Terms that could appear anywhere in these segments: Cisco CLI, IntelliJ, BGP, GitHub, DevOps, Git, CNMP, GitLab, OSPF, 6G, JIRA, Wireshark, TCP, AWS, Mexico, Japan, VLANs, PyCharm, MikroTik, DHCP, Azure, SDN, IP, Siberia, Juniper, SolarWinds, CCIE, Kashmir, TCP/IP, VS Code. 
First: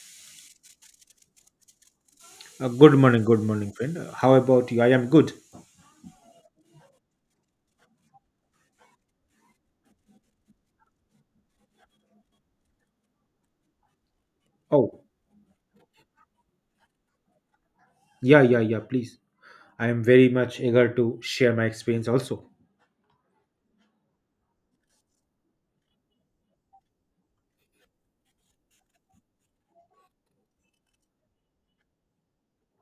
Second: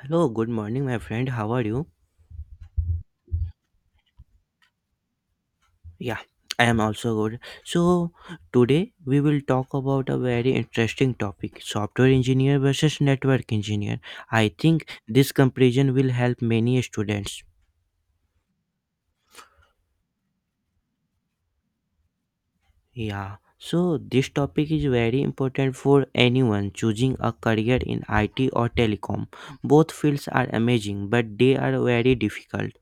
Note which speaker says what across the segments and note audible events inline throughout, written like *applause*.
Speaker 1: Hello, good morning, my friend. How are you?
Speaker 2: Good morning, friend. How about you? I am good.
Speaker 1: Yeah, I am also good. So, today we will talk about a very interesting topic software engineer versus network engineer. I think
Speaker 2: Oh,
Speaker 1: this comparison will help many students.
Speaker 2: yeah, yeah, yeah, please. I am very much eager to share my experience also.
Speaker 1: Yeah, so this topic is very important for anyone choosing a career in IT or telecom. Both fields are amazing, but they are very difficult.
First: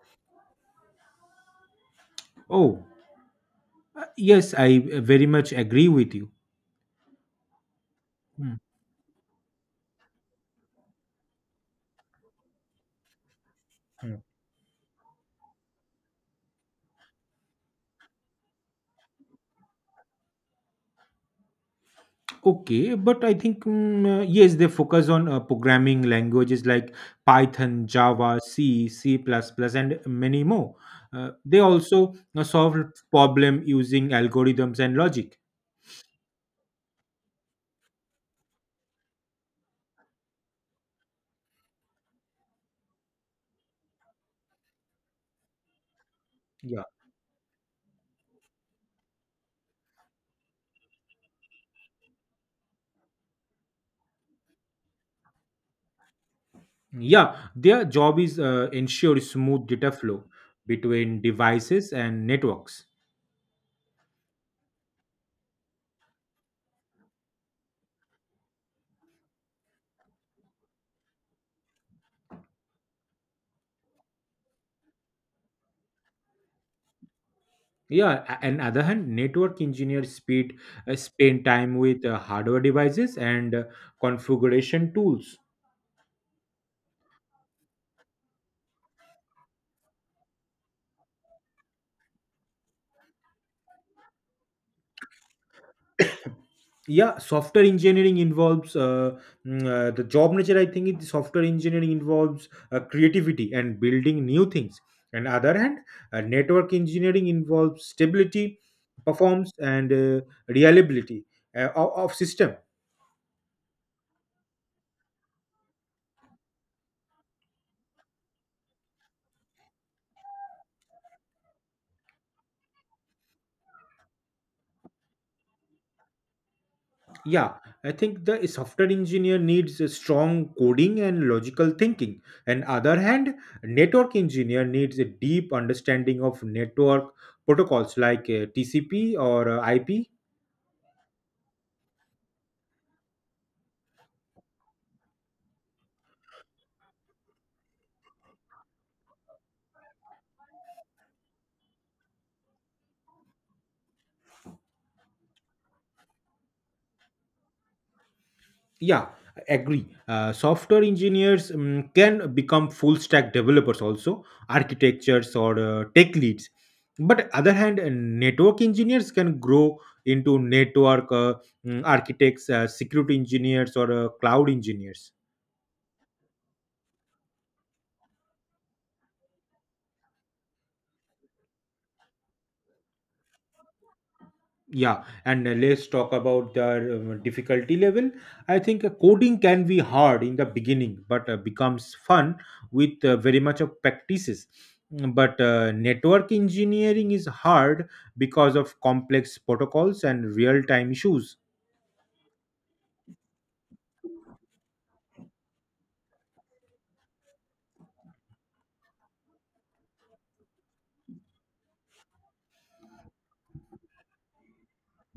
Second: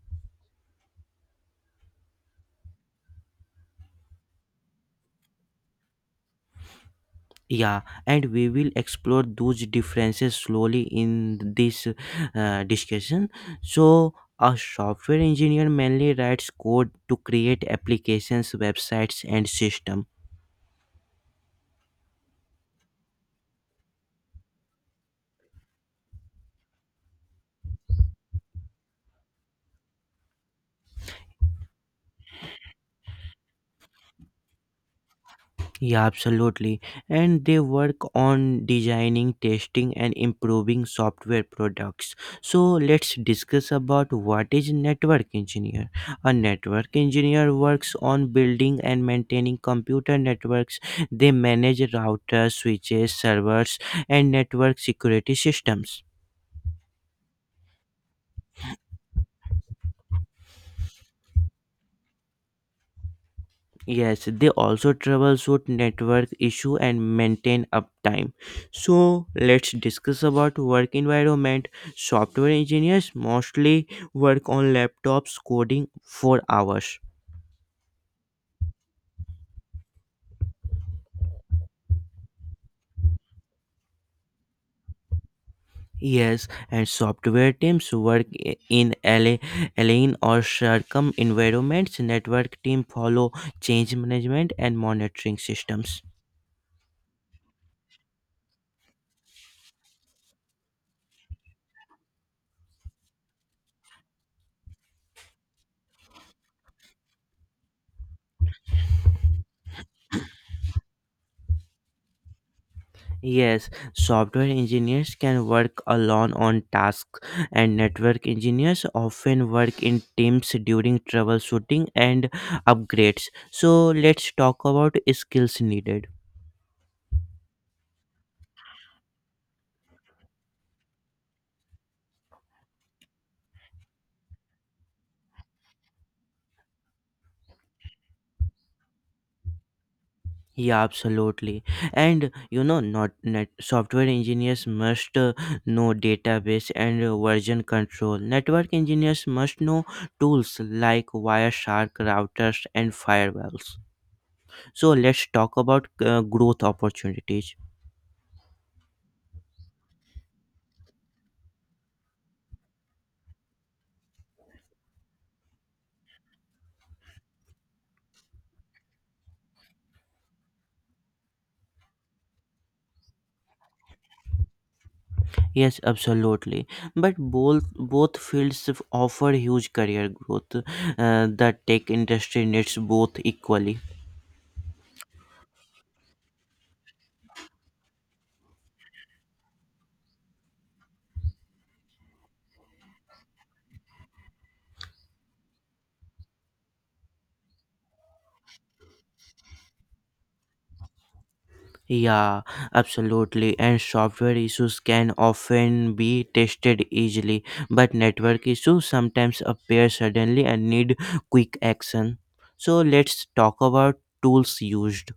Speaker 2: Oh, yes, I very much agree with you.
Speaker 1: Yeah, and we
Speaker 2: Hmm,
Speaker 1: will explore those differences slowly in this discussion. So,
Speaker 2: hmm.
Speaker 1: a software engineer mainly writes code to create applications, websites, and systems.
Speaker 2: Okay, but I think yes, they focus on programming languages like Python, Java, C, C++, and many more. They also solve problem using algorithms and logic.
Speaker 1: Yeah, absolutely. And they work on designing, testing, and improving software products. So let's discuss about what is network engineer. A
Speaker 2: Yeah.
Speaker 1: network engineer works on building and maintaining computer networks. They manage routers, switches, servers, and network security systems.
Speaker 2: Yeah, their job is ensure smooth data flow between devices and networks.
Speaker 1: Yes, they also troubleshoot network issue and maintain uptime. So let's discuss about work environment. Software engineers mostly work on laptops coding for hours.
Speaker 2: Yeah, and other hand, network engineers speed spend time with hardware devices and configuration tools.
Speaker 1: Yes, and software teams work in LA, alien or circum environments. Network team follow change management and monitoring systems.
Speaker 2: Yeah, software engineering involves mm, the job nature. I think software engineering involves creativity and building new things. And other hand, network engineering involves stability, performance, and reliability of system.
Speaker 1: Yes, software engineers can work alone on tasks, and network engineers often work in teams during troubleshooting and upgrades. So, let's talk about skills needed.
Speaker 2: Yeah, I think the software engineer needs a strong coding and logical thinking. And other hand, network engineer needs a deep understanding of network protocols like TCP or IP.
Speaker 1: Yeah, absolutely. And you know, not net software engineers must know database and version control. Network engineers must know tools like Wireshark routers and firewalls. So, let's talk about growth opportunities.
Speaker 2: Yeah, agree. Software engineers can become full stack developers also, architectures or tech leads. But other hand, network engineers can grow into network architects, security engineers, or cloud engineers.
Speaker 1: Yes, absolutely. But both fields offer huge career growth. The tech industry needs both equally.
Speaker 2: Yeah, and let's talk about the difficulty level. I think coding can be hard in the beginning, but becomes fun with very much of practices. But network engineering is hard because of complex protocols and real time issues.
Speaker 1: Yeah, absolutely. And software issues can often be tested easily, but network issues sometimes appear suddenly and need quick action. So let's talk about tools used.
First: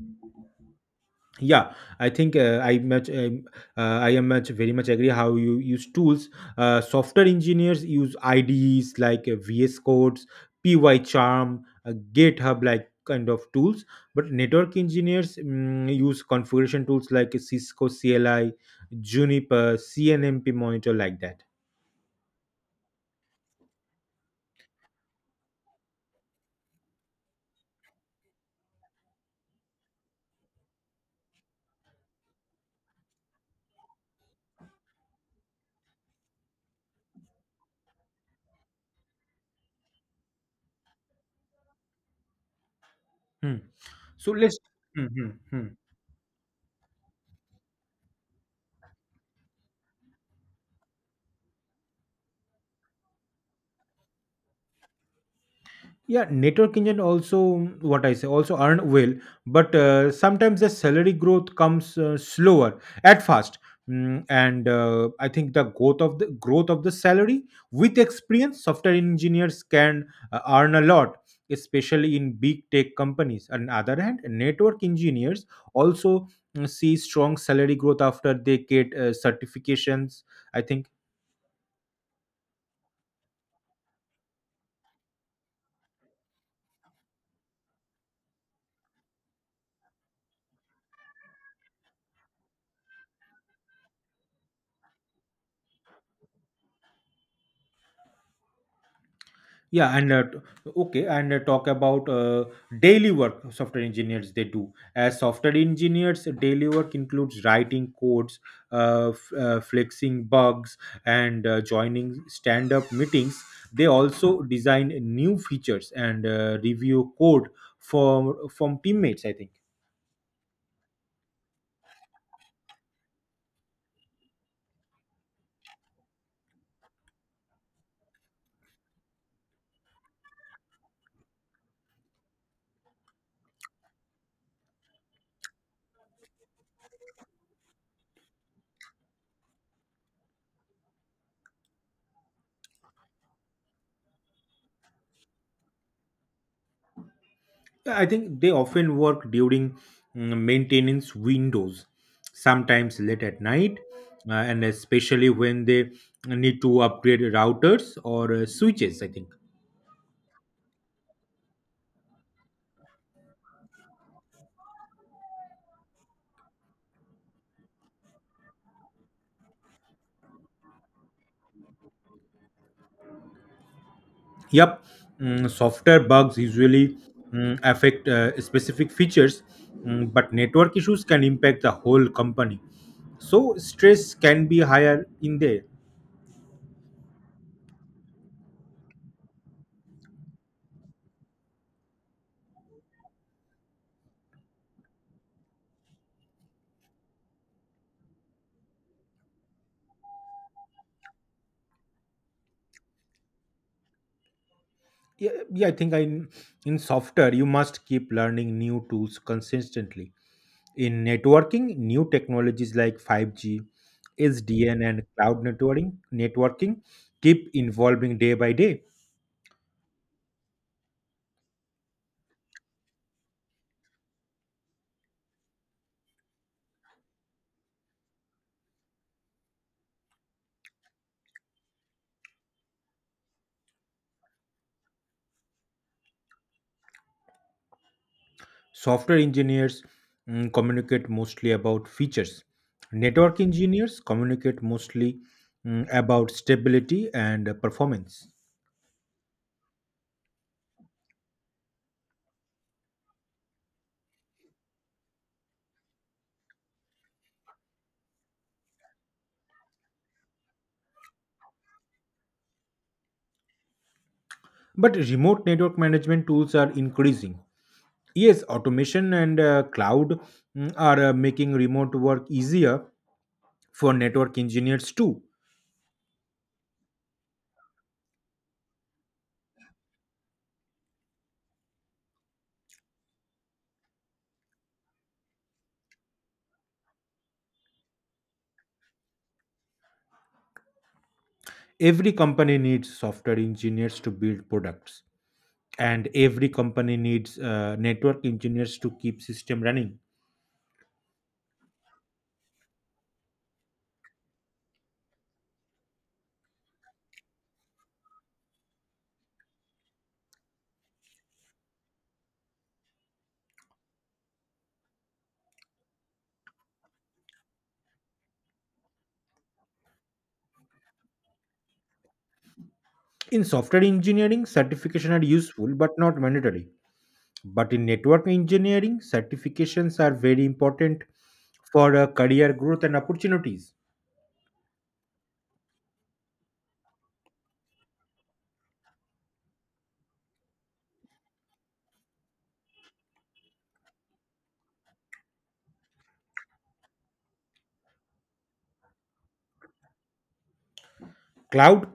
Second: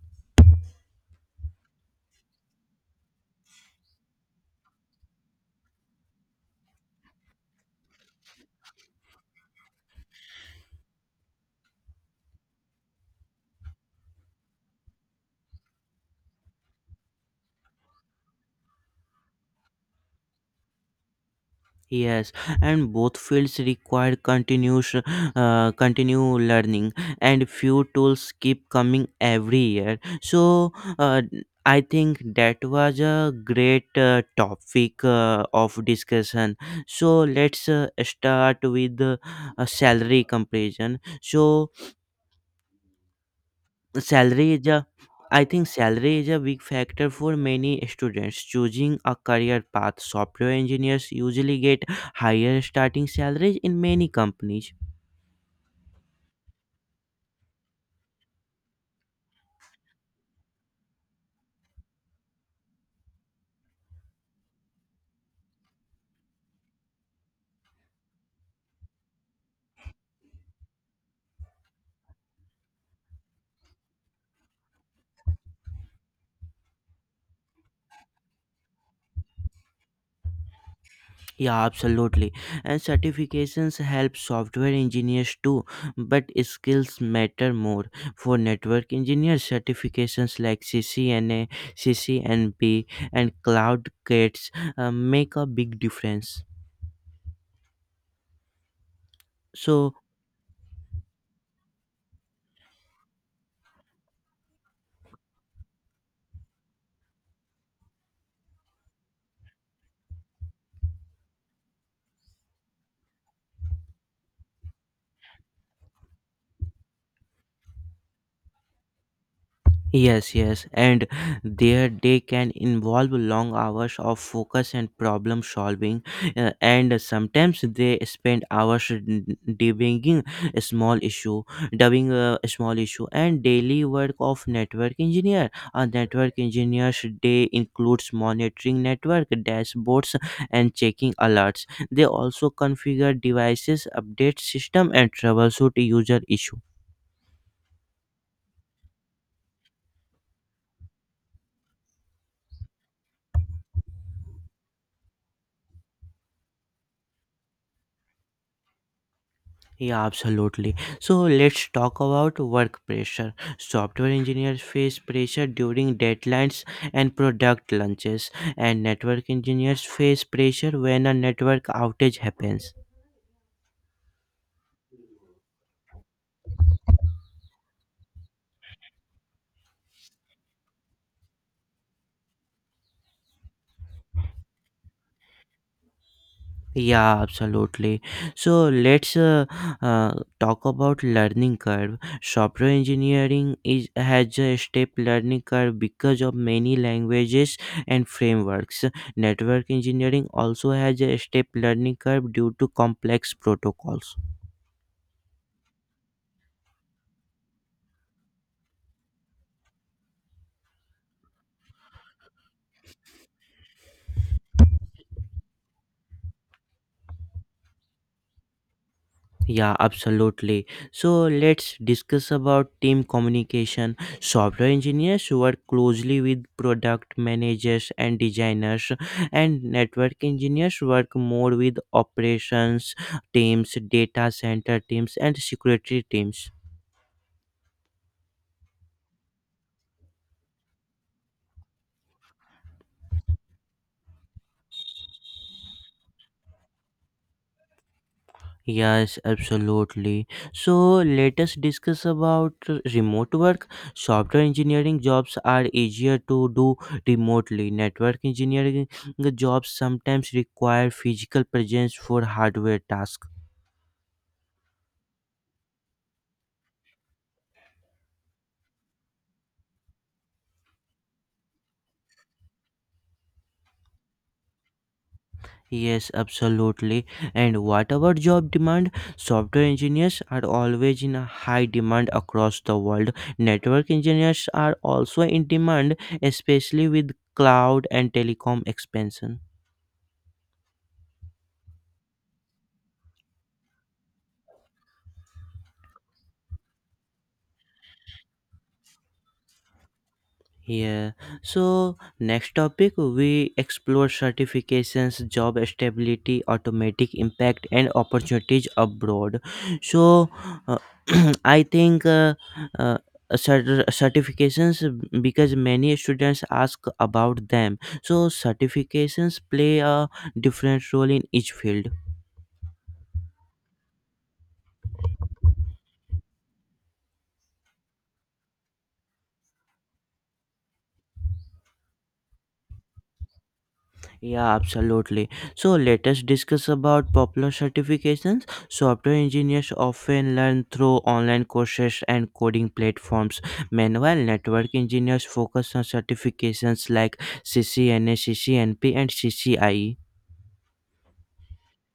Speaker 2: Yeah, I think I much I am much very much agree how you use tools. Software engineers use ides like VS Codes, PyCharm, GitHub like kind of tools. But network engineers use configuration tools like Cisco CLI, Juniper CNMP monitor like that.
Speaker 1: Yes, and both fields require continue learning, and few tools keep coming every year. So, uh, I think that was a great topic of discussion. So let's start with a salary comparison. So
Speaker 2: Hmm. So
Speaker 1: Salary
Speaker 2: let's,
Speaker 1: is a
Speaker 2: mhm,
Speaker 1: I think
Speaker 2: mhm,
Speaker 1: salary is a big factor for many students choosing a career path. Software engineers usually get higher starting salaries in many companies.
Speaker 2: yeah, network engine also, mm, what I say also earn well, but sometimes the salary growth comes slower at first. And I think the growth of the salary with experience, software engineers can earn a lot, especially in big tech companies. On the other hand, network engineers also see strong salary growth after they get certifications, I think.
Speaker 1: Yeah, absolutely. And certifications help software engineers too, but skills matter more. For network engineers, certifications like CCNA, CCNP, and Cloud Gates make a big difference. So,
Speaker 2: Yeah, and okay, and talk about daily work software engineers they do. As software engineers, daily work includes writing codes, fixing bugs, and joining stand up meetings. They also design new features and review code from teammates, I think.
Speaker 1: yes, yes, and their day can involve long hours of focus and problem solving, and sometimes they spend hours debugging a small issue, dubbing a small issue, and daily work of network engineer. A network engineer's day includes monitoring network dashboards and checking alerts. They also configure devices, update system, and troubleshoot user issues.
Speaker 2: I think they often work during maintenance windows, sometimes late at night, and especially when they need to upgrade routers or switches. I think.
Speaker 1: Yeah, absolutely. So let's talk about work pressure. Software engineers face pressure during deadlines and product launches, and network engineers face pressure when a network outage happens.
Speaker 2: Yep, software bugs usually affect specific features, but network issues can impact the whole company. So stress can be higher in there.
Speaker 1: Yeah, absolutely. So let's uh, talk about learning curve. Software engineering is has a steep learning curve because of many languages and frameworks. Network engineering also has a steep learning curve due to complex protocols.
Speaker 2: Yeah, yeah I think I, in software you must keep learning new tools consistently. In networking, new technologies like 5G, SDN, and cloud networking keep evolving day by day.
Speaker 1: Yeah, absolutely. So let's discuss about team communication. Software engineers work closely with product managers and designers, and network engineers work more with operations teams, data center teams, and security teams.
Speaker 2: Software engineers communicate mostly about features. Network engineers communicate mostly about stability and performance.
Speaker 1: Yes, absolutely. So let us discuss about remote work. Software engineering jobs are easier to do remotely. Network engineering jobs sometimes require physical presence for hardware tasks.
Speaker 2: But remote network management tools are increasing. Yes, automation and cloud are making remote work easier for network engineers too.
Speaker 1: Yes, absolutely. And what about job demand? Software engineers are always in a high demand across the world. Network engineers are also in demand, especially with cloud and telecom expansion.
Speaker 2: Every company needs software engineers to build products, and every company needs network engineers to keep system running.
Speaker 1: Yeah. So next topic we explore certifications, job stability, automatic impact, and opportunities abroad. So uh, *clears throat* I think uh, certifications because many students ask about them. So certifications play a different role in each field.
Speaker 2: In software engineering certification are useful but not mandatory, but in network engineering certifications are very important for career growth and opportunities.
Speaker 1: Yeah, absolutely. So let us discuss about popular certifications. Software engineers often learn through online courses and coding platforms. Meanwhile, network engineers focus on certifications like CCNA, CCNP, and CCIE.
Speaker 2: Cloud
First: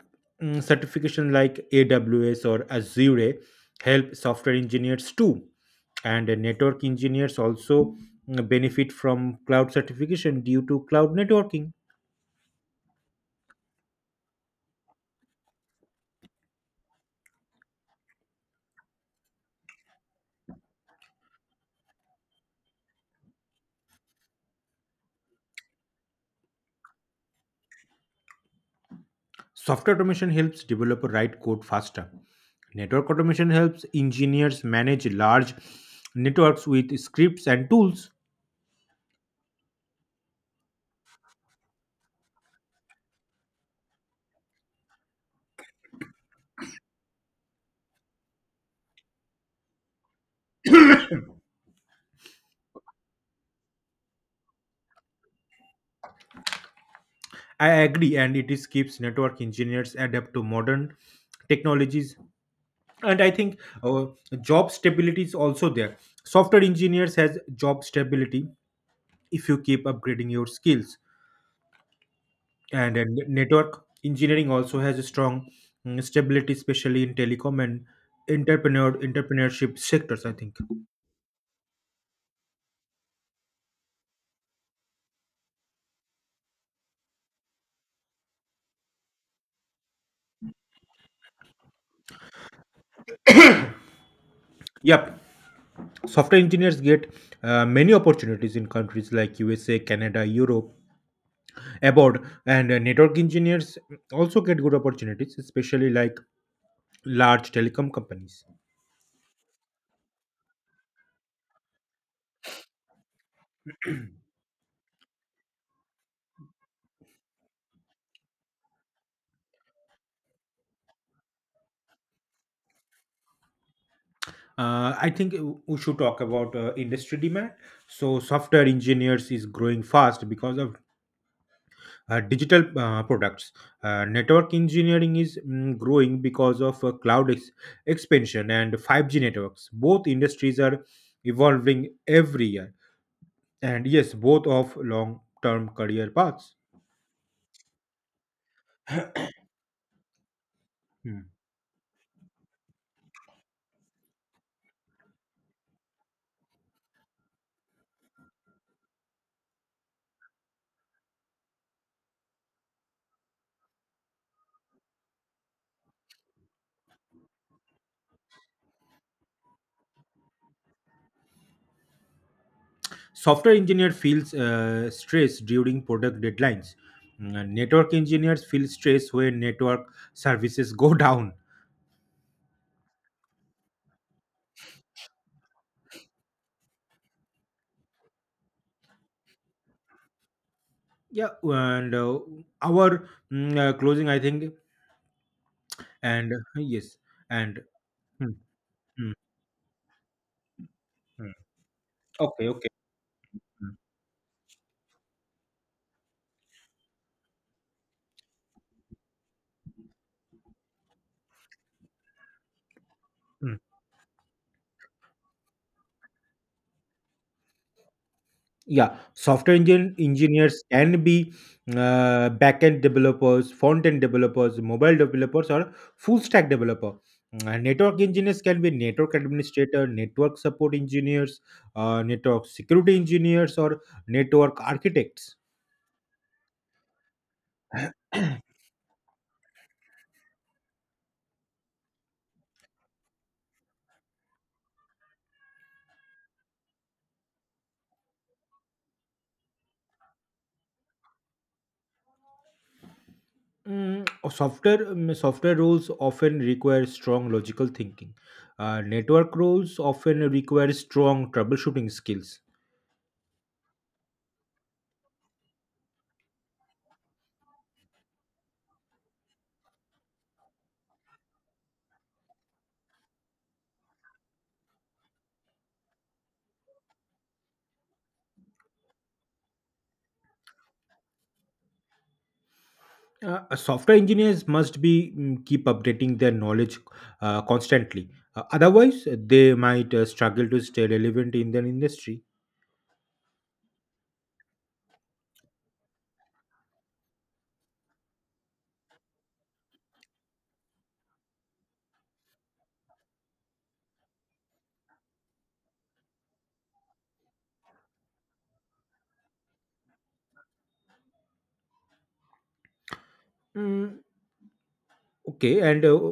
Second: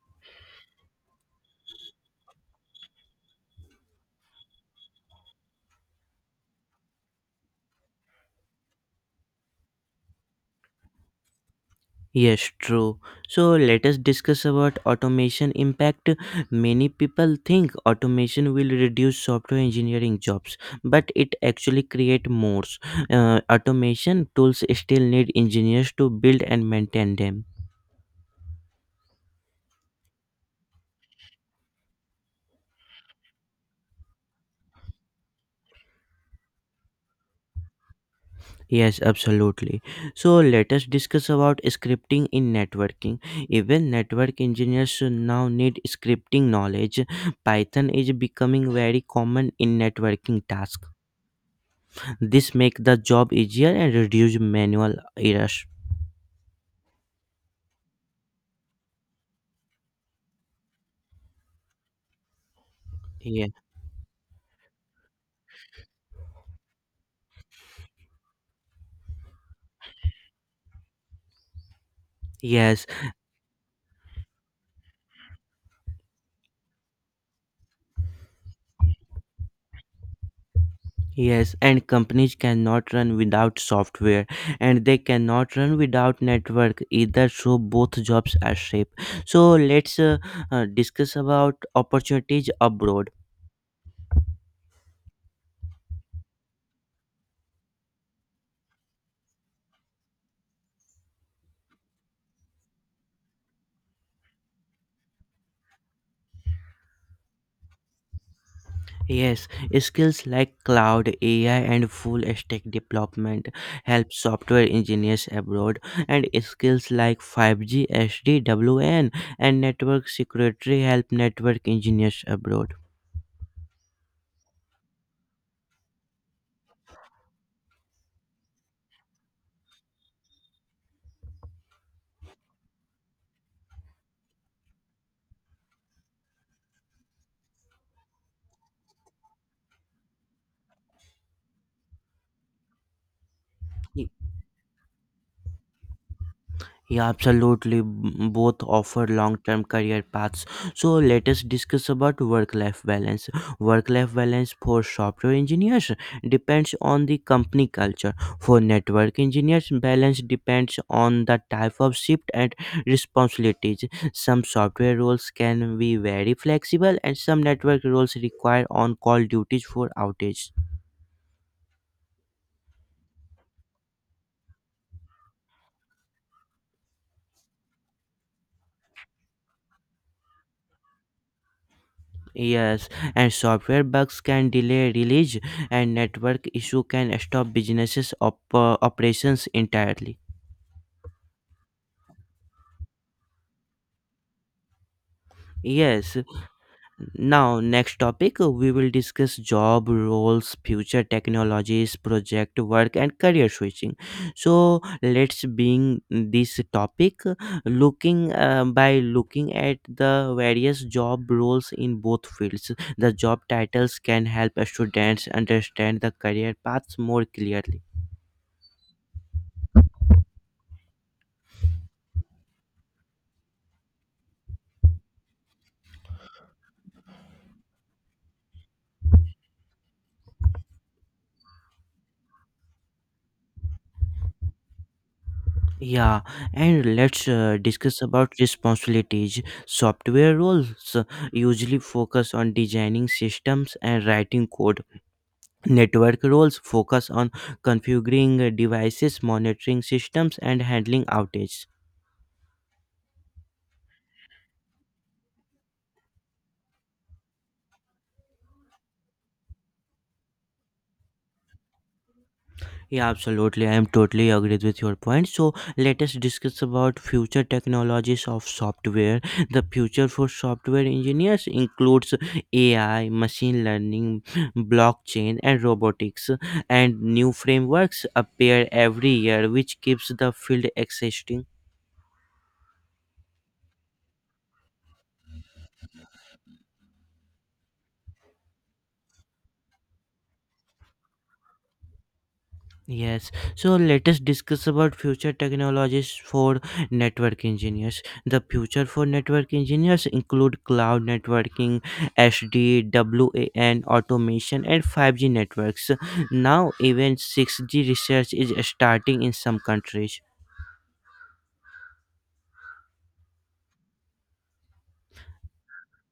Speaker 2: certification like AWS or Azure help software engineers too, and network engineers also benefit from cloud certification due to cloud networking.
Speaker 1: Yes, true. So let us discuss about automation impact. Many people think automation will reduce software engineering jobs, but it actually create more. Automation tools still need engineers to build and maintain them.
Speaker 2: Software automation helps developer write code faster. Network automation helps engineers manage large networks with scripts and tools.
Speaker 1: Yes, absolutely. So let us discuss about scripting in networking. Even network engineers now need scripting knowledge. Python is becoming very common in networking tasks. This make the job easier and reduce manual errors.
Speaker 2: I agree, and it is keeps network engineers adapt to modern technologies. And I
Speaker 1: Yeah.
Speaker 2: think job stability is also there. Software engineers has job stability if you keep upgrading your skills,
Speaker 1: Yes,
Speaker 2: and network engineering also has a strong stability, especially in telecom and entrepreneurship sectors, I think.
Speaker 1: yes, and companies cannot run without software and they cannot run without network either, so both jobs are safe. So let's discuss about opportunities abroad.
Speaker 2: Yep, software engineers get many opportunities in countries like USA, Canada, Europe abroad, and network engineers also get good opportunities, especially like large telecom companies.
Speaker 1: Yes, skills like cloud, AI, and full stack development help software engineers abroad, and skills like 5G, SD, WN, and network security help network engineers abroad.
Speaker 2: I think we should talk about industry demand. So, software engineers is growing fast because of digital products. Network engineering is growing because of expansion and 5G networks. Both industries are evolving every year, and yes, both of long-term career paths.
Speaker 1: Yeah, absolutely. Both offer long-term career paths. So
Speaker 2: Hmm.
Speaker 1: let us discuss about work-life balance. Work-life balance for software engineers depends on the company culture. For network engineers, balance depends on the type of shift and responsibilities. Some software roles can be very flexible, and some network roles require on-call duties for outage.
Speaker 2: Software engineer feels stress during product deadlines. Network engineers feel stress when network services go *laughs* down.
Speaker 1: Yes, and software bugs can delay release, and network issue can stop businesses operations entirely.
Speaker 2: Yeah, and our closing, I think,
Speaker 1: Yes.
Speaker 2: and yes, and
Speaker 1: Now, next
Speaker 2: mm,
Speaker 1: topic we will
Speaker 2: mm,
Speaker 1: discuss job roles, future
Speaker 2: mm.
Speaker 1: technologies,
Speaker 2: okay,
Speaker 1: project
Speaker 2: okay.
Speaker 1: work, and career
Speaker 2: mm,
Speaker 1: switching. So let's bring this topic looking by looking at the various job roles in both fields. The job
Speaker 2: mm.
Speaker 1: titles can help students understand the career paths more clearly.
Speaker 2: Yeah, software engine engineers can be backend developers, front end developers, mobile developers, or full stack developer. And network engineers can be network administrator, network support engineers, network security engineers, or network architects.
Speaker 1: Yeah, and let's discuss about
Speaker 2: *clears throat*
Speaker 1: responsibilities. Software roles usually focus on designing systems and writing code. Network roles focus on configuring devices, monitoring systems, and handling outages.
Speaker 2: Software roles often require strong logical thinking. Network roles often require strong troubleshooting skills.
Speaker 1: Yeah, absolutely. I am totally agreed with your point. So let us discuss about future technologies of software. The future for software engineers includes AI, machine learning, blockchain, and robotics. And new frameworks appear every year, which keeps the field exciting.
Speaker 2: Software engineers must be keep updating their knowledge constantly. Otherwise, they might struggle to stay relevant in their industry.
Speaker 1: Yes, so let us discuss about future technologies for network engineers. The future for network engineers include cloud networking, HD, WAN, automation, and 5G networks. Now, even 6G research is starting in some countries,
Speaker 2: Mm, okay, and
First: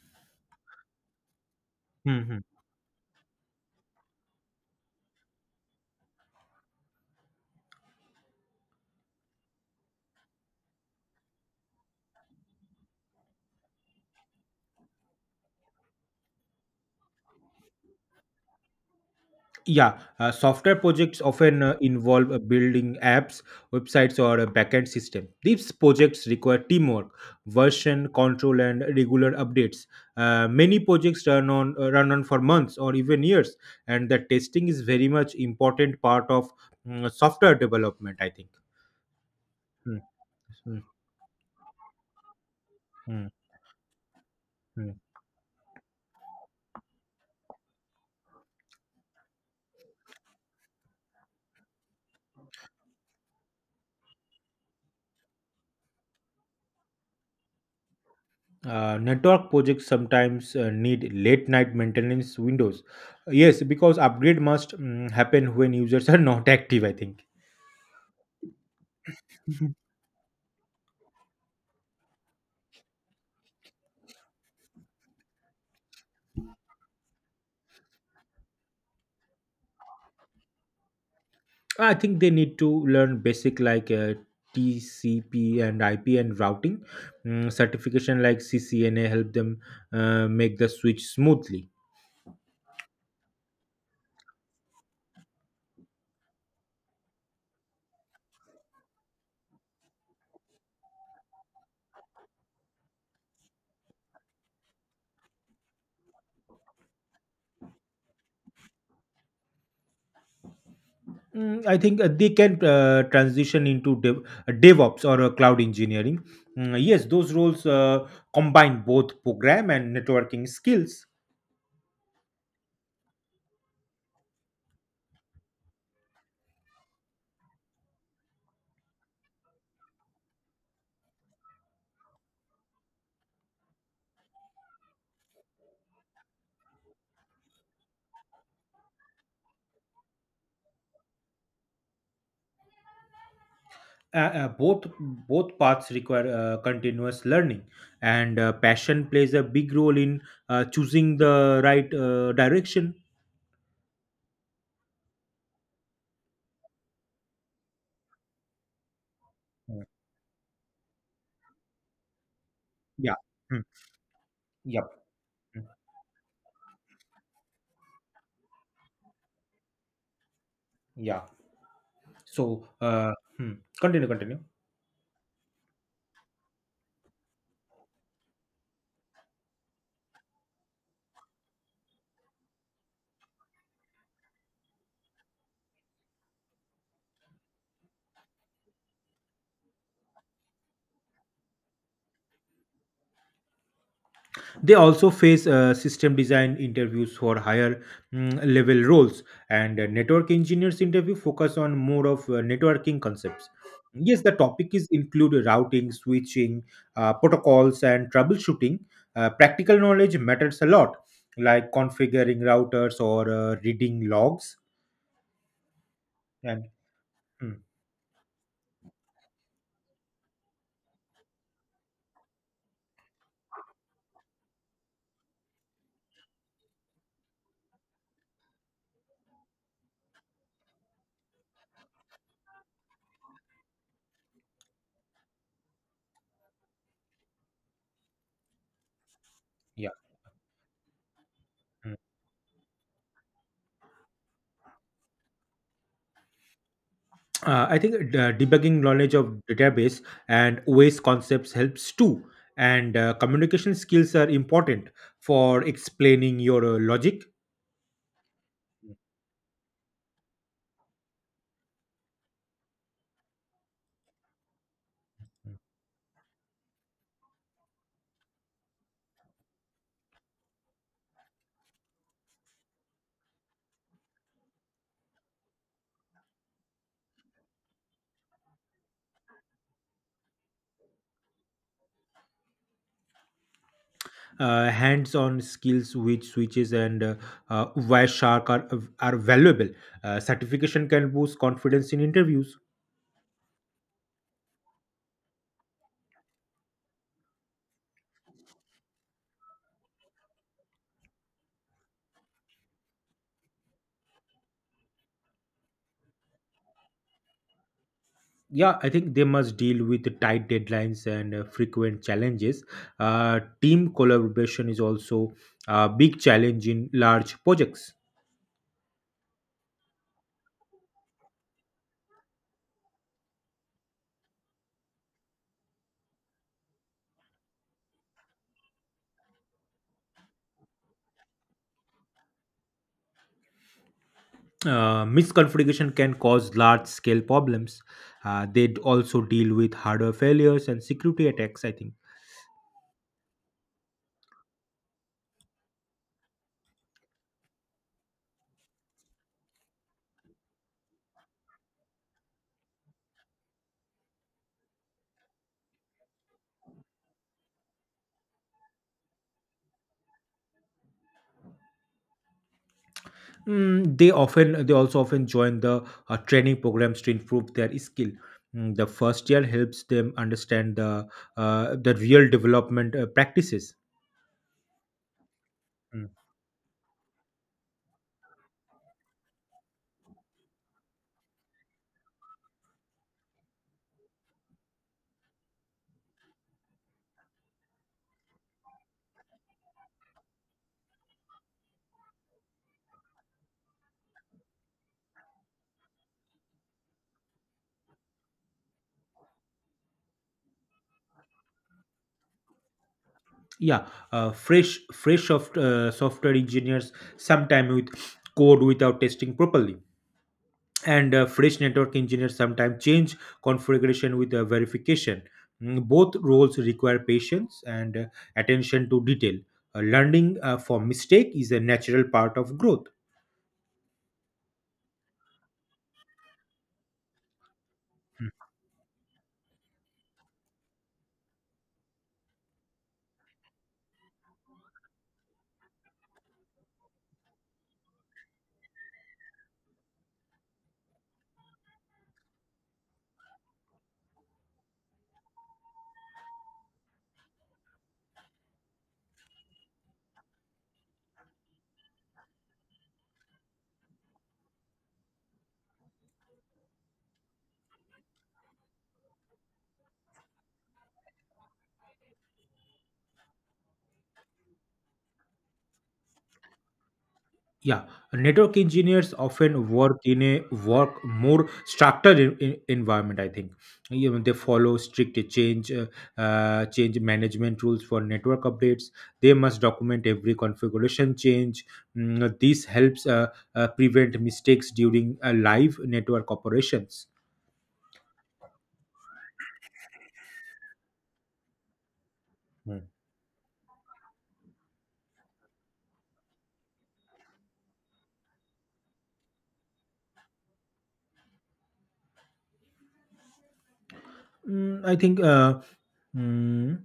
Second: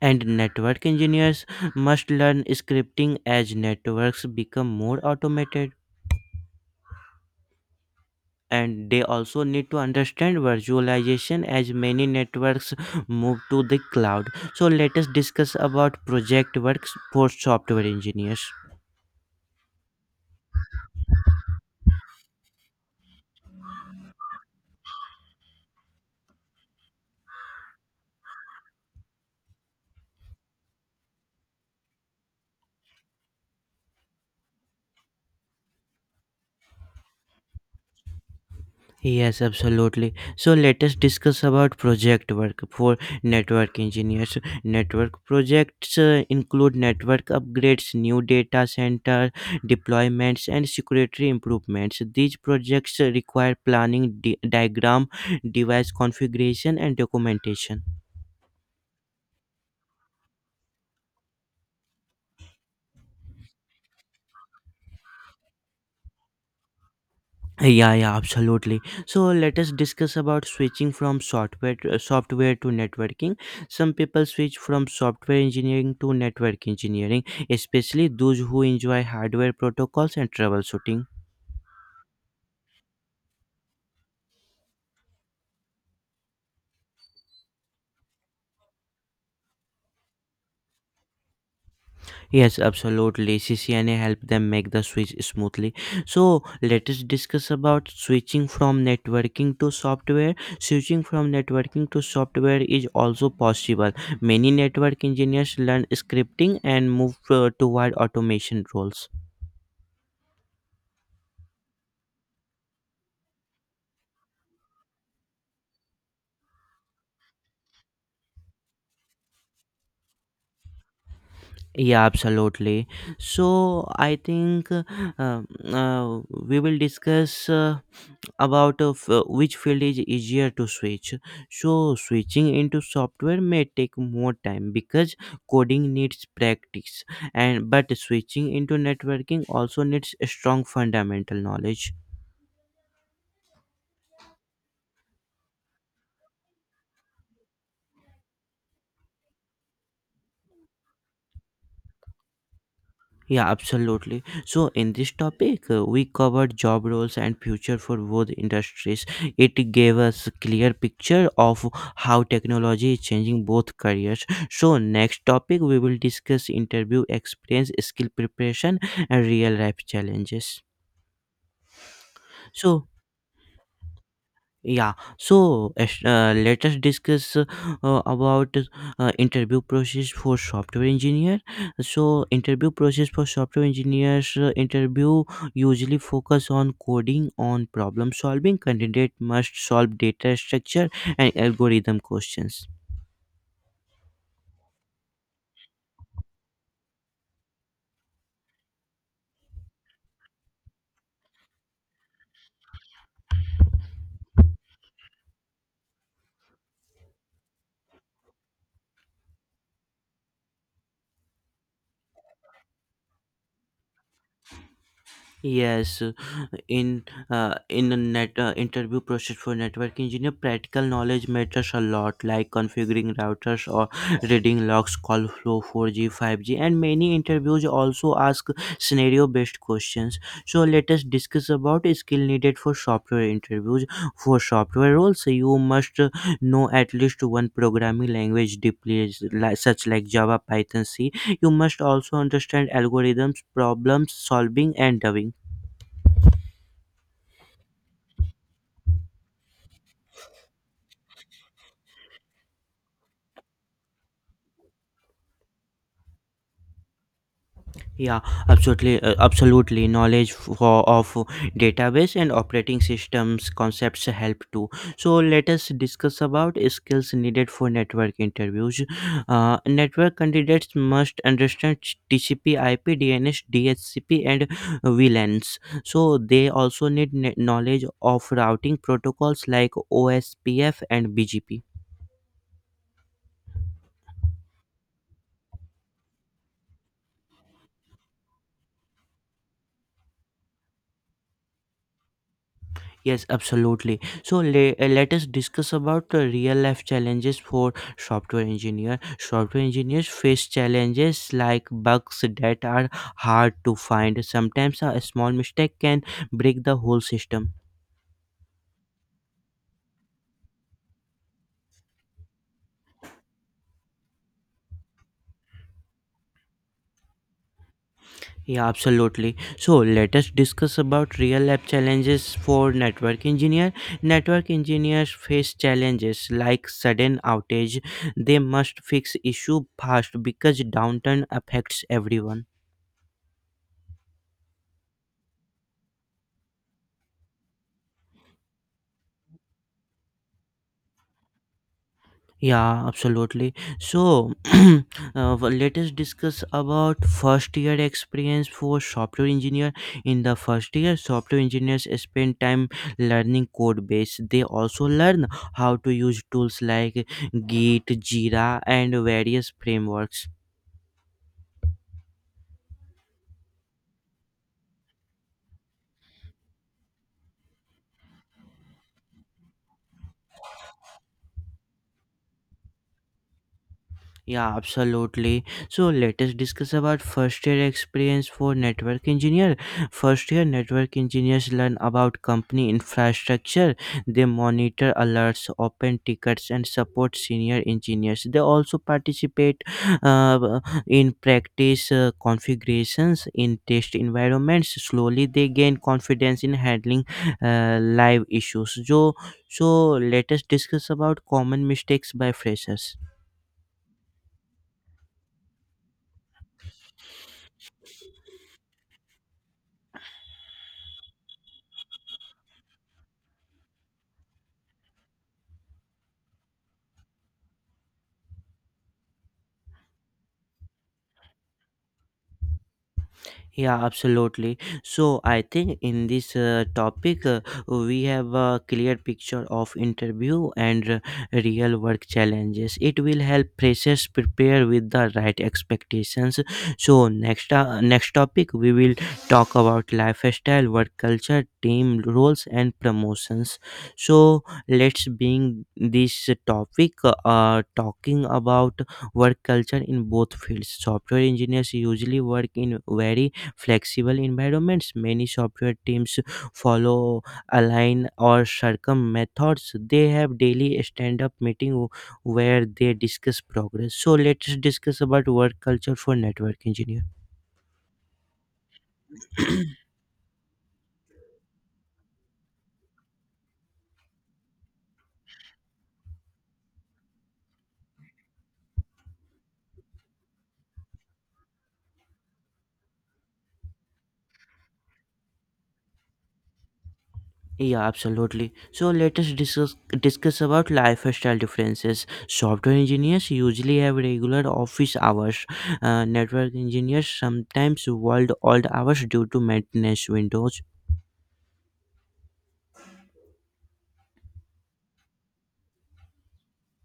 Speaker 1: and network engineers must learn
Speaker 2: mhm.
Speaker 1: scripting as networks become more automated. And they also need to understand virtualization as many networks move to the cloud. So let us discuss about project works for software engineers.
Speaker 2: Yeah, software projects often involve building apps, websites, or a backend system. These projects require teamwork, version control, and regular updates. Many projects run on for months or even years, and the testing is very much important part of software development. I think.
Speaker 1: Yes,
Speaker 2: Hmm.
Speaker 1: absolutely. So
Speaker 2: Hmm.
Speaker 1: let us discuss about project work for
Speaker 2: Hmm.
Speaker 1: network engineers.
Speaker 2: Hmm.
Speaker 1: Network projects include network upgrades, new data center deployments, and security improvements. These projects require planning, diagram, device configuration, and documentation.
Speaker 2: Network projects sometimes need late night maintenance windows. Yes, because upgrade must happen when users are *laughs* not active. I think.
Speaker 1: Yeah, yeah, absolutely. So let us discuss about switching from software to networking. Some people switch from software engineering to network engineering, especially those who enjoy hardware protocols and troubleshooting.
Speaker 2: I think they need to learn basic like TCP and IP and routing. Certification like CCNA help them make the switch smoothly.
Speaker 1: Yes, absolutely. CCNA help them make the switch smoothly. So let us discuss about switching from networking to software. Switching from networking to software is also possible. Many network engineers learn scripting and move toward automation roles.
Speaker 2: I think they can transition into DevOps or cloud engineering. Yes, those roles combine both program and networking skills.
Speaker 1: Yeah, absolutely. So I think uh, we will discuss about which field is easier to switch. So switching into software may take more time because coding needs practice, and but switching into networking also needs a strong fundamental knowledge.
Speaker 2: Both both paths require continuous learning, and passion plays a big role in choosing the right direction.
Speaker 1: Yeah, absolutely. So, in this topic, we covered job roles and future for both industries. It gave us a clear picture of how technology is
Speaker 2: Yeah.
Speaker 1: changing
Speaker 2: Mm.
Speaker 1: both careers. So,
Speaker 2: Yep.
Speaker 1: next topic,
Speaker 2: Mm.
Speaker 1: we will discuss interview experience, skill preparation, and real life challenges.
Speaker 2: Yeah. So,
Speaker 1: So,
Speaker 2: hmm. continue, continue.
Speaker 1: yeah, so let us discuss about interview process for software engineer. So interview process for software engineers interview usually focus on coding, on problem solving. Candidate must solve data structure and algorithm questions.
Speaker 2: They also face system design interviews for higher level roles, and network engineers interview focus on more of networking concepts. Yes, the topic is include routing, switching, protocols, and troubleshooting. Practical knowledge matters a lot, like configuring routers or reading logs.
Speaker 1: Yes,
Speaker 2: And
Speaker 1: in
Speaker 2: mm,
Speaker 1: in a net interview process for network engineer, practical knowledge matters a lot, like configuring routers or reading logs, call flow, 4G, 5G, and many interviews also ask scenario based questions. So let us discuss about skill needed for software interviews. For software roles you must know at least one programming language deeply, such
Speaker 2: yeah.
Speaker 1: like java, python, c. You must
Speaker 2: Hmm.
Speaker 1: also understand algorithms, problem solving, and debugging.
Speaker 2: I think debugging knowledge of database and OS concepts helps too. And communication skills are important for explaining your logic.
Speaker 1: Yeah, absolutely, absolutely. Knowledge of database and operating systems concepts help too. So let us discuss about skills needed for network interviews. Network candidates must understand TCP/IP, DNS, DHCP, and VLANs. So they also need knowledge of routing protocols like OSPF and BGP.
Speaker 2: Hands-on skills with switches and Wireshark are valuable. Certification can boost confidence in interviews.
Speaker 1: Yes, absolutely. So let us discuss about the real life challenges for software engineer. Software engineers face challenges like bugs that are hard to find. Sometimes a small mistake can break the whole system.
Speaker 2: Yeah, I think they must deal with the tight deadlines and frequent challenges. Team collaboration is also a big challenge in large projects.
Speaker 1: Yeah, absolutely. So let us discuss about real life challenges for network engineer. Network engineers face challenges like sudden outage. They must fix issue fast because downturn affects everyone.
Speaker 2: Misconfiguration can cause large scale problems. They also deal with hardware failures and security attacks. I think.
Speaker 1: Yeah, absolutely. So, *clears throat* well, let us discuss about first year experience for software engineer. In the first year, software engineers spend time learning code base. They also learn how to use tools like Git, Jira, and various frameworks.
Speaker 2: They also often join the training programs to improve their skill. The first year helps them understand the real development practices.
Speaker 1: Yeah, absolutely. So
Speaker 2: Mm.
Speaker 1: let us discuss about first year experience for network engineer. First year network engineers learn about company infrastructure. They monitor alerts, open tickets, and support senior engineers. They also participate uh, in practice configurations in test environments. Slowly, they gain confidence in handling live issues. So, let us discuss about common mistakes by freshers.
Speaker 2: Yeah, software engineers sometimes with code without testing properly, and fresh network engineers sometimes change configuration with verification. Both roles require patience and attention to detail. Learning from mistake is a natural part of growth.
Speaker 1: Yeah, absolutely. So I think in this topic we have a clear picture of interview and real work challenges. It will help freshers prepare with the right expectations. So next topic we will talk about lifestyle, work culture, team roles, and promotions. So let's bring this topic talking about work culture in both fields. Software engineers usually work in very flexible environments. Many software teams follow align or circum methods. They have daily stand up meeting where they discuss progress. So let's discuss about work culture for network engineer.
Speaker 2: Yeah, network engineers often work in a work more structured environment. I think. You know, they follow strict change management rules for network updates. They must document every configuration change. This helps prevent mistakes during live network operations.
Speaker 1: Yeah, absolutely. So let us discuss about lifestyle differences. Software
Speaker 2: Hmm.
Speaker 1: engineers usually have regular office hours. Network engineers sometimes world old hours due to maintenance windows.
Speaker 2: I think. Mm,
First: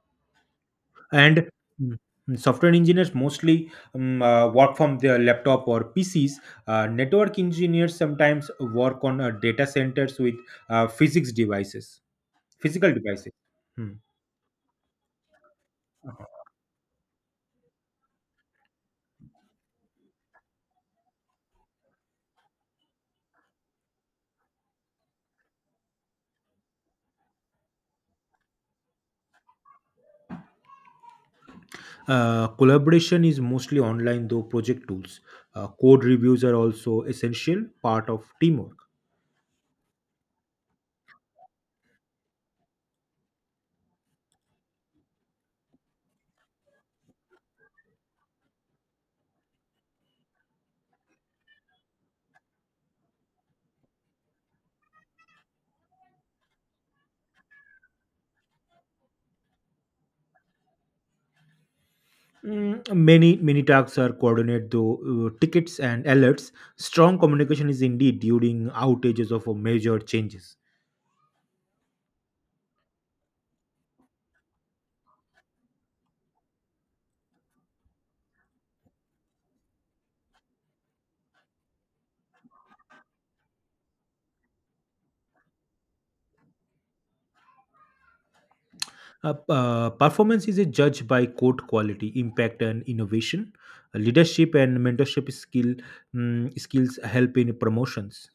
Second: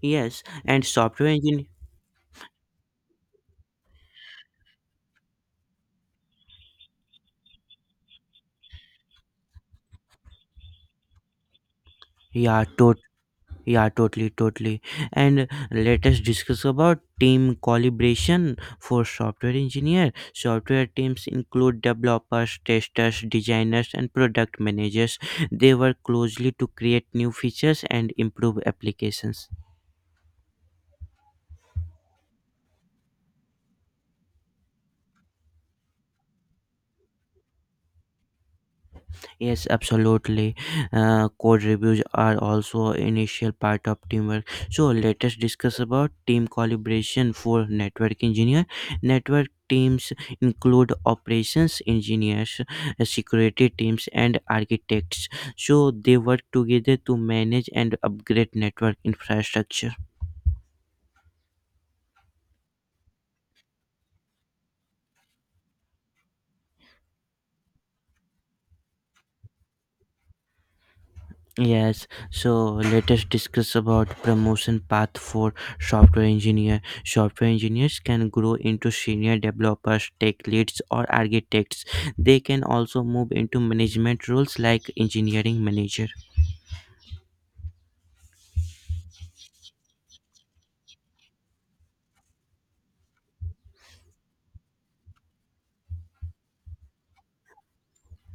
Speaker 1: Yes, and software
Speaker 2: and
Speaker 1: engineer
Speaker 2: mm, software engineers mostly work from their laptop or PCs. Network engineers sometimes work on data centers with physics devices
Speaker 1: yeah
Speaker 2: physical
Speaker 1: totally.
Speaker 2: devices.
Speaker 1: Yeah,
Speaker 2: Hmm.
Speaker 1: totally, totally. And let us discuss about team collaboration for software engineer. Software teams include developers, testers, designers, and product managers. They work closely to create new features and improve applications.
Speaker 2: Collaboration is mostly online though project tools. Code reviews are also essential part of teamwork.
Speaker 1: Yes, absolutely. Code reviews are also initial part of teamwork. So let us discuss about team collaboration for network engineer. Network teams include operations engineers, security teams, and architects. So they work together to manage and upgrade network infrastructure.
Speaker 2: Many tasks are coordinated though tickets and alerts. Strong communication is indeed during outages of major changes.
Speaker 1: Yes, so let us discuss about promotion path for software engineer. Software engineers can grow into senior developers, tech leads, or architects. They can also move into management roles like engineering manager.
Speaker 2: Performance is judged by code quality, impact, and innovation. Leadership and mentorship skills help in promotions.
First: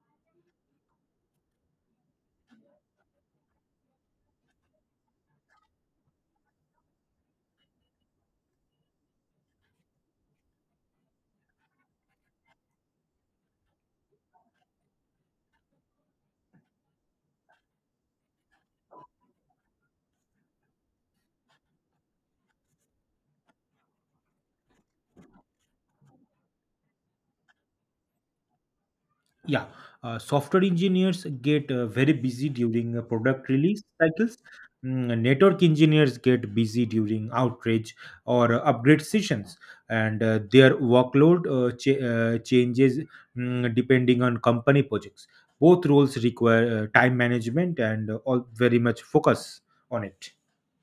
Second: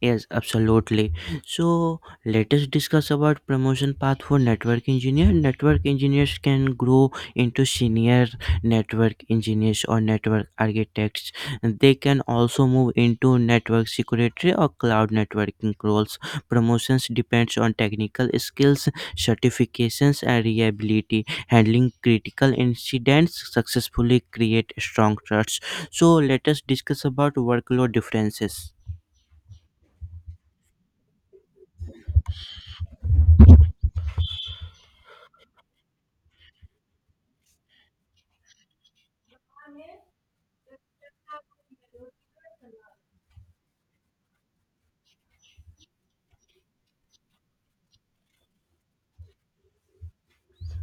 Speaker 1: Yes, absolutely. So let us discuss about promotion path for network engineer. Network engineers can grow into senior network engineers or network architects. They can also move into network security or cloud networking roles. Promotions depends on technical skills, certifications and reliability. Handling critical incidents successfully create strong trusts. So let us discuss about workload differences.
Speaker 2: Yeah, software engineers get very busy during product release cycles. Network engineers get busy during outage or upgrade sessions, and their workload changes depending on company projects. Both roles require time management and all very much focus on it.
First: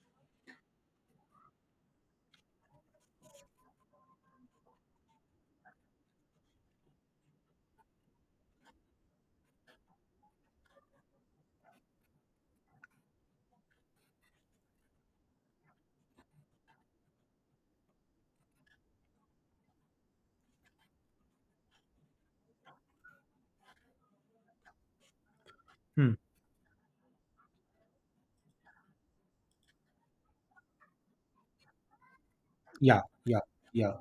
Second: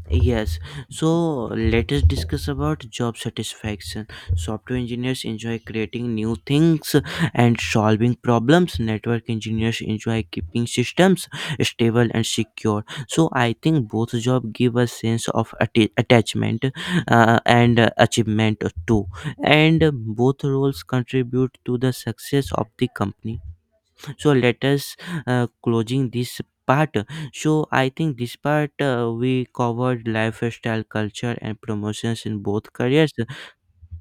Speaker 1: Yes, so let us discuss about job satisfaction. Software engineers enjoy creating new things and solving problems. Network engineers enjoy keeping systems stable and secure. So I think both job give a sense of attachment and achievement too, and both roles contribute to the success of the company. So let us closing
Speaker 2: Hmm.
Speaker 1: this part. So I think this part we covered lifestyle culture and promotions in both
Speaker 2: Yeah,
Speaker 1: careers
Speaker 2: yeah, yeah.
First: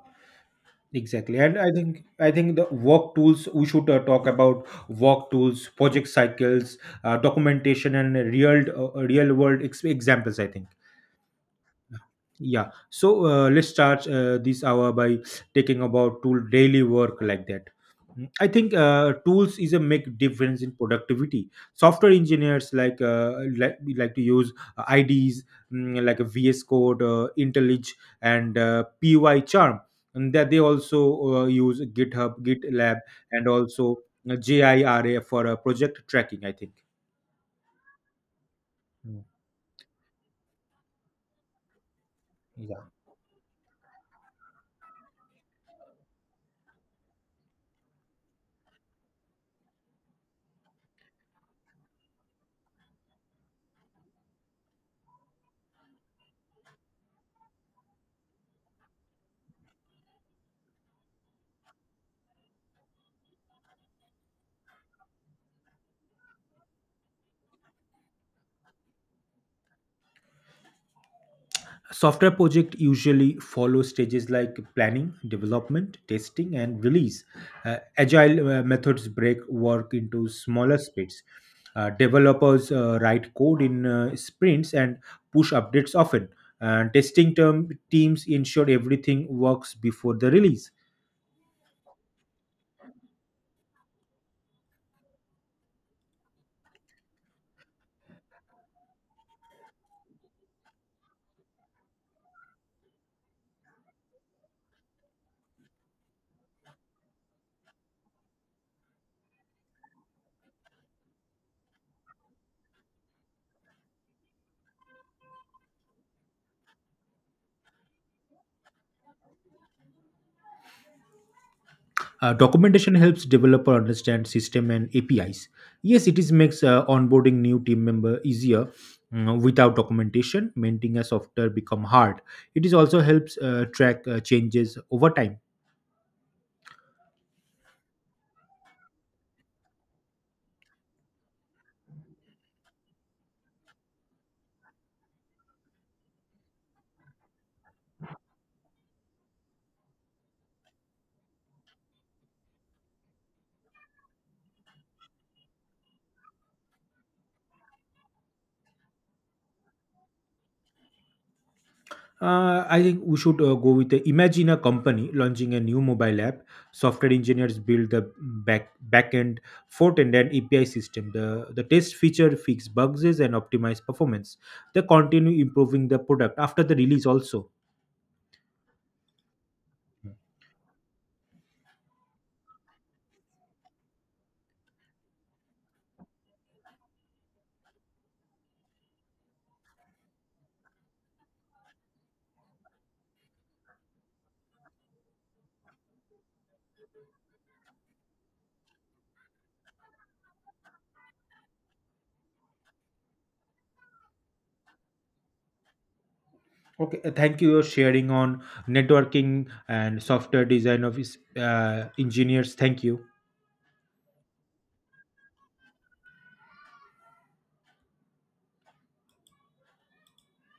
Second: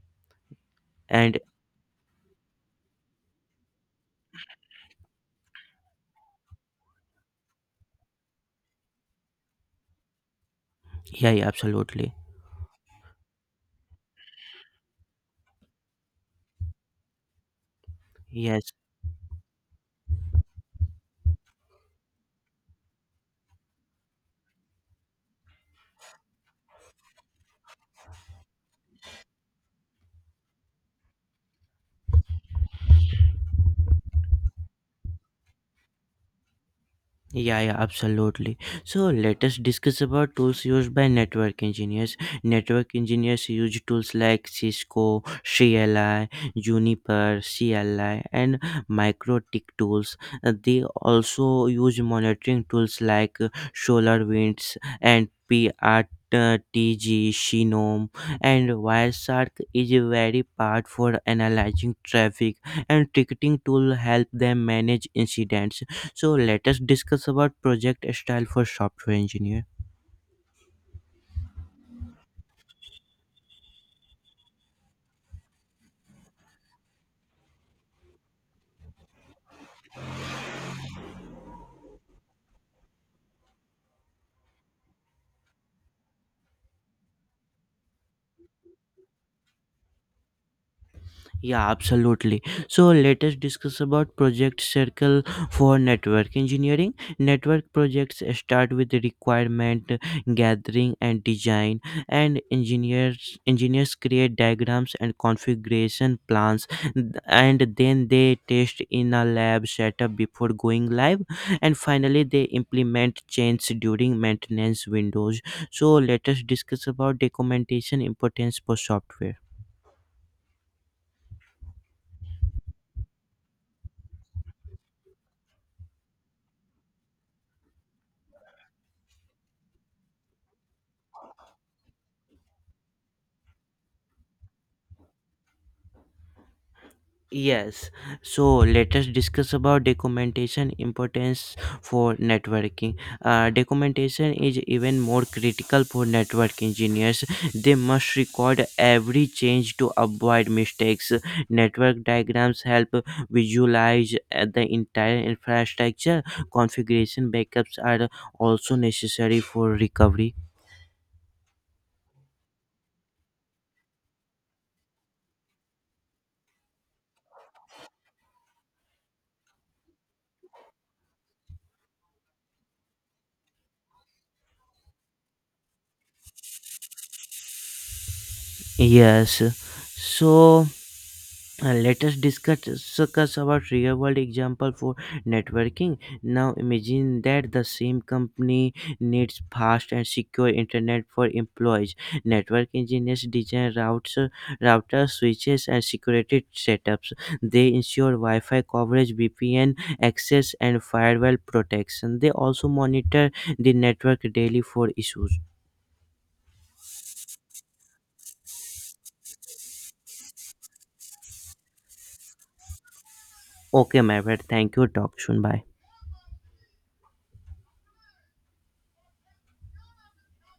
Speaker 2: Exactly,
Speaker 1: and
Speaker 2: and I think the work tools we should talk about work tools, project cycles, documentation, and real world examples. I think.
Speaker 1: yeah, yeah, absolutely,
Speaker 2: Yeah. So let's start this hour by taking about tool daily work like that. I
Speaker 1: yes.
Speaker 2: think tools is a make difference in productivity. Software engineers like we like to use IDs like a VS Code, IntelliJ, and PY Charm. And that they also use GitHub, GitLab, and also JIRA for project tracking. I think.
Speaker 1: Yeah, yeah, absolutely. So
Speaker 2: Mm.
Speaker 1: let us discuss about tools used by network engineers.
Speaker 2: Yeah.
Speaker 1: Network engineers use tools like Cisco, CLI, Juniper, CLI, and MikroTik tools. They also use monitoring tools like SolarWinds and PRTG, TG, and Wireshark is very part for analyzing traffic and ticketing tool help them manage incidents. So let us discuss about project style for software engineer.
Speaker 2: Software project usually follow stages like planning, development, testing, and release. Agile methods break work into smaller sprints. Developers write code in sprints and push updates often. And testing term teams ensure everything works before the release.
Speaker 1: Yeah, absolutely. So let us discuss about project circle for network engineering. Network projects start with the requirement gathering and design, and engineers create diagrams and configuration plans, and then they test in a lab setup before going live, and finally they implement change during maintenance windows. So let us discuss about documentation importance for software.
Speaker 2: Documentation helps developer understand system and APIs. Yes, it is makes onboarding new team member easier. Without documentation, maintaining a software become hard. It is also helps track changes over time.
Speaker 1: Yes, so let us discuss about documentation importance for networking. Documentation is even more critical for network engineers. They must record every change to avoid mistakes. Network diagrams help visualize the entire infrastructure. Configuration backups are also necessary for recovery.
Speaker 2: I think we should go with the imagine a company launching a new mobile app. Software engineers build the backend, front end, and API system. The test feature fix bugs and optimize performance. They continue improving the product after the release also.
Speaker 1: Yes, so. Let us discuss about real world example for networking. Now imagine that the same company needs fast and secure internet for employees. Network engineers design routers, switches, and security setups. They ensure Wi-Fi coverage, VPN access, and firewall protection. They also monitor the network daily for issues.
Speaker 2: Okay, thank you for sharing on networking and software design of engineers. Thank you.
Speaker 1: Okay, my friend. Thank you. Talk soon. Bye.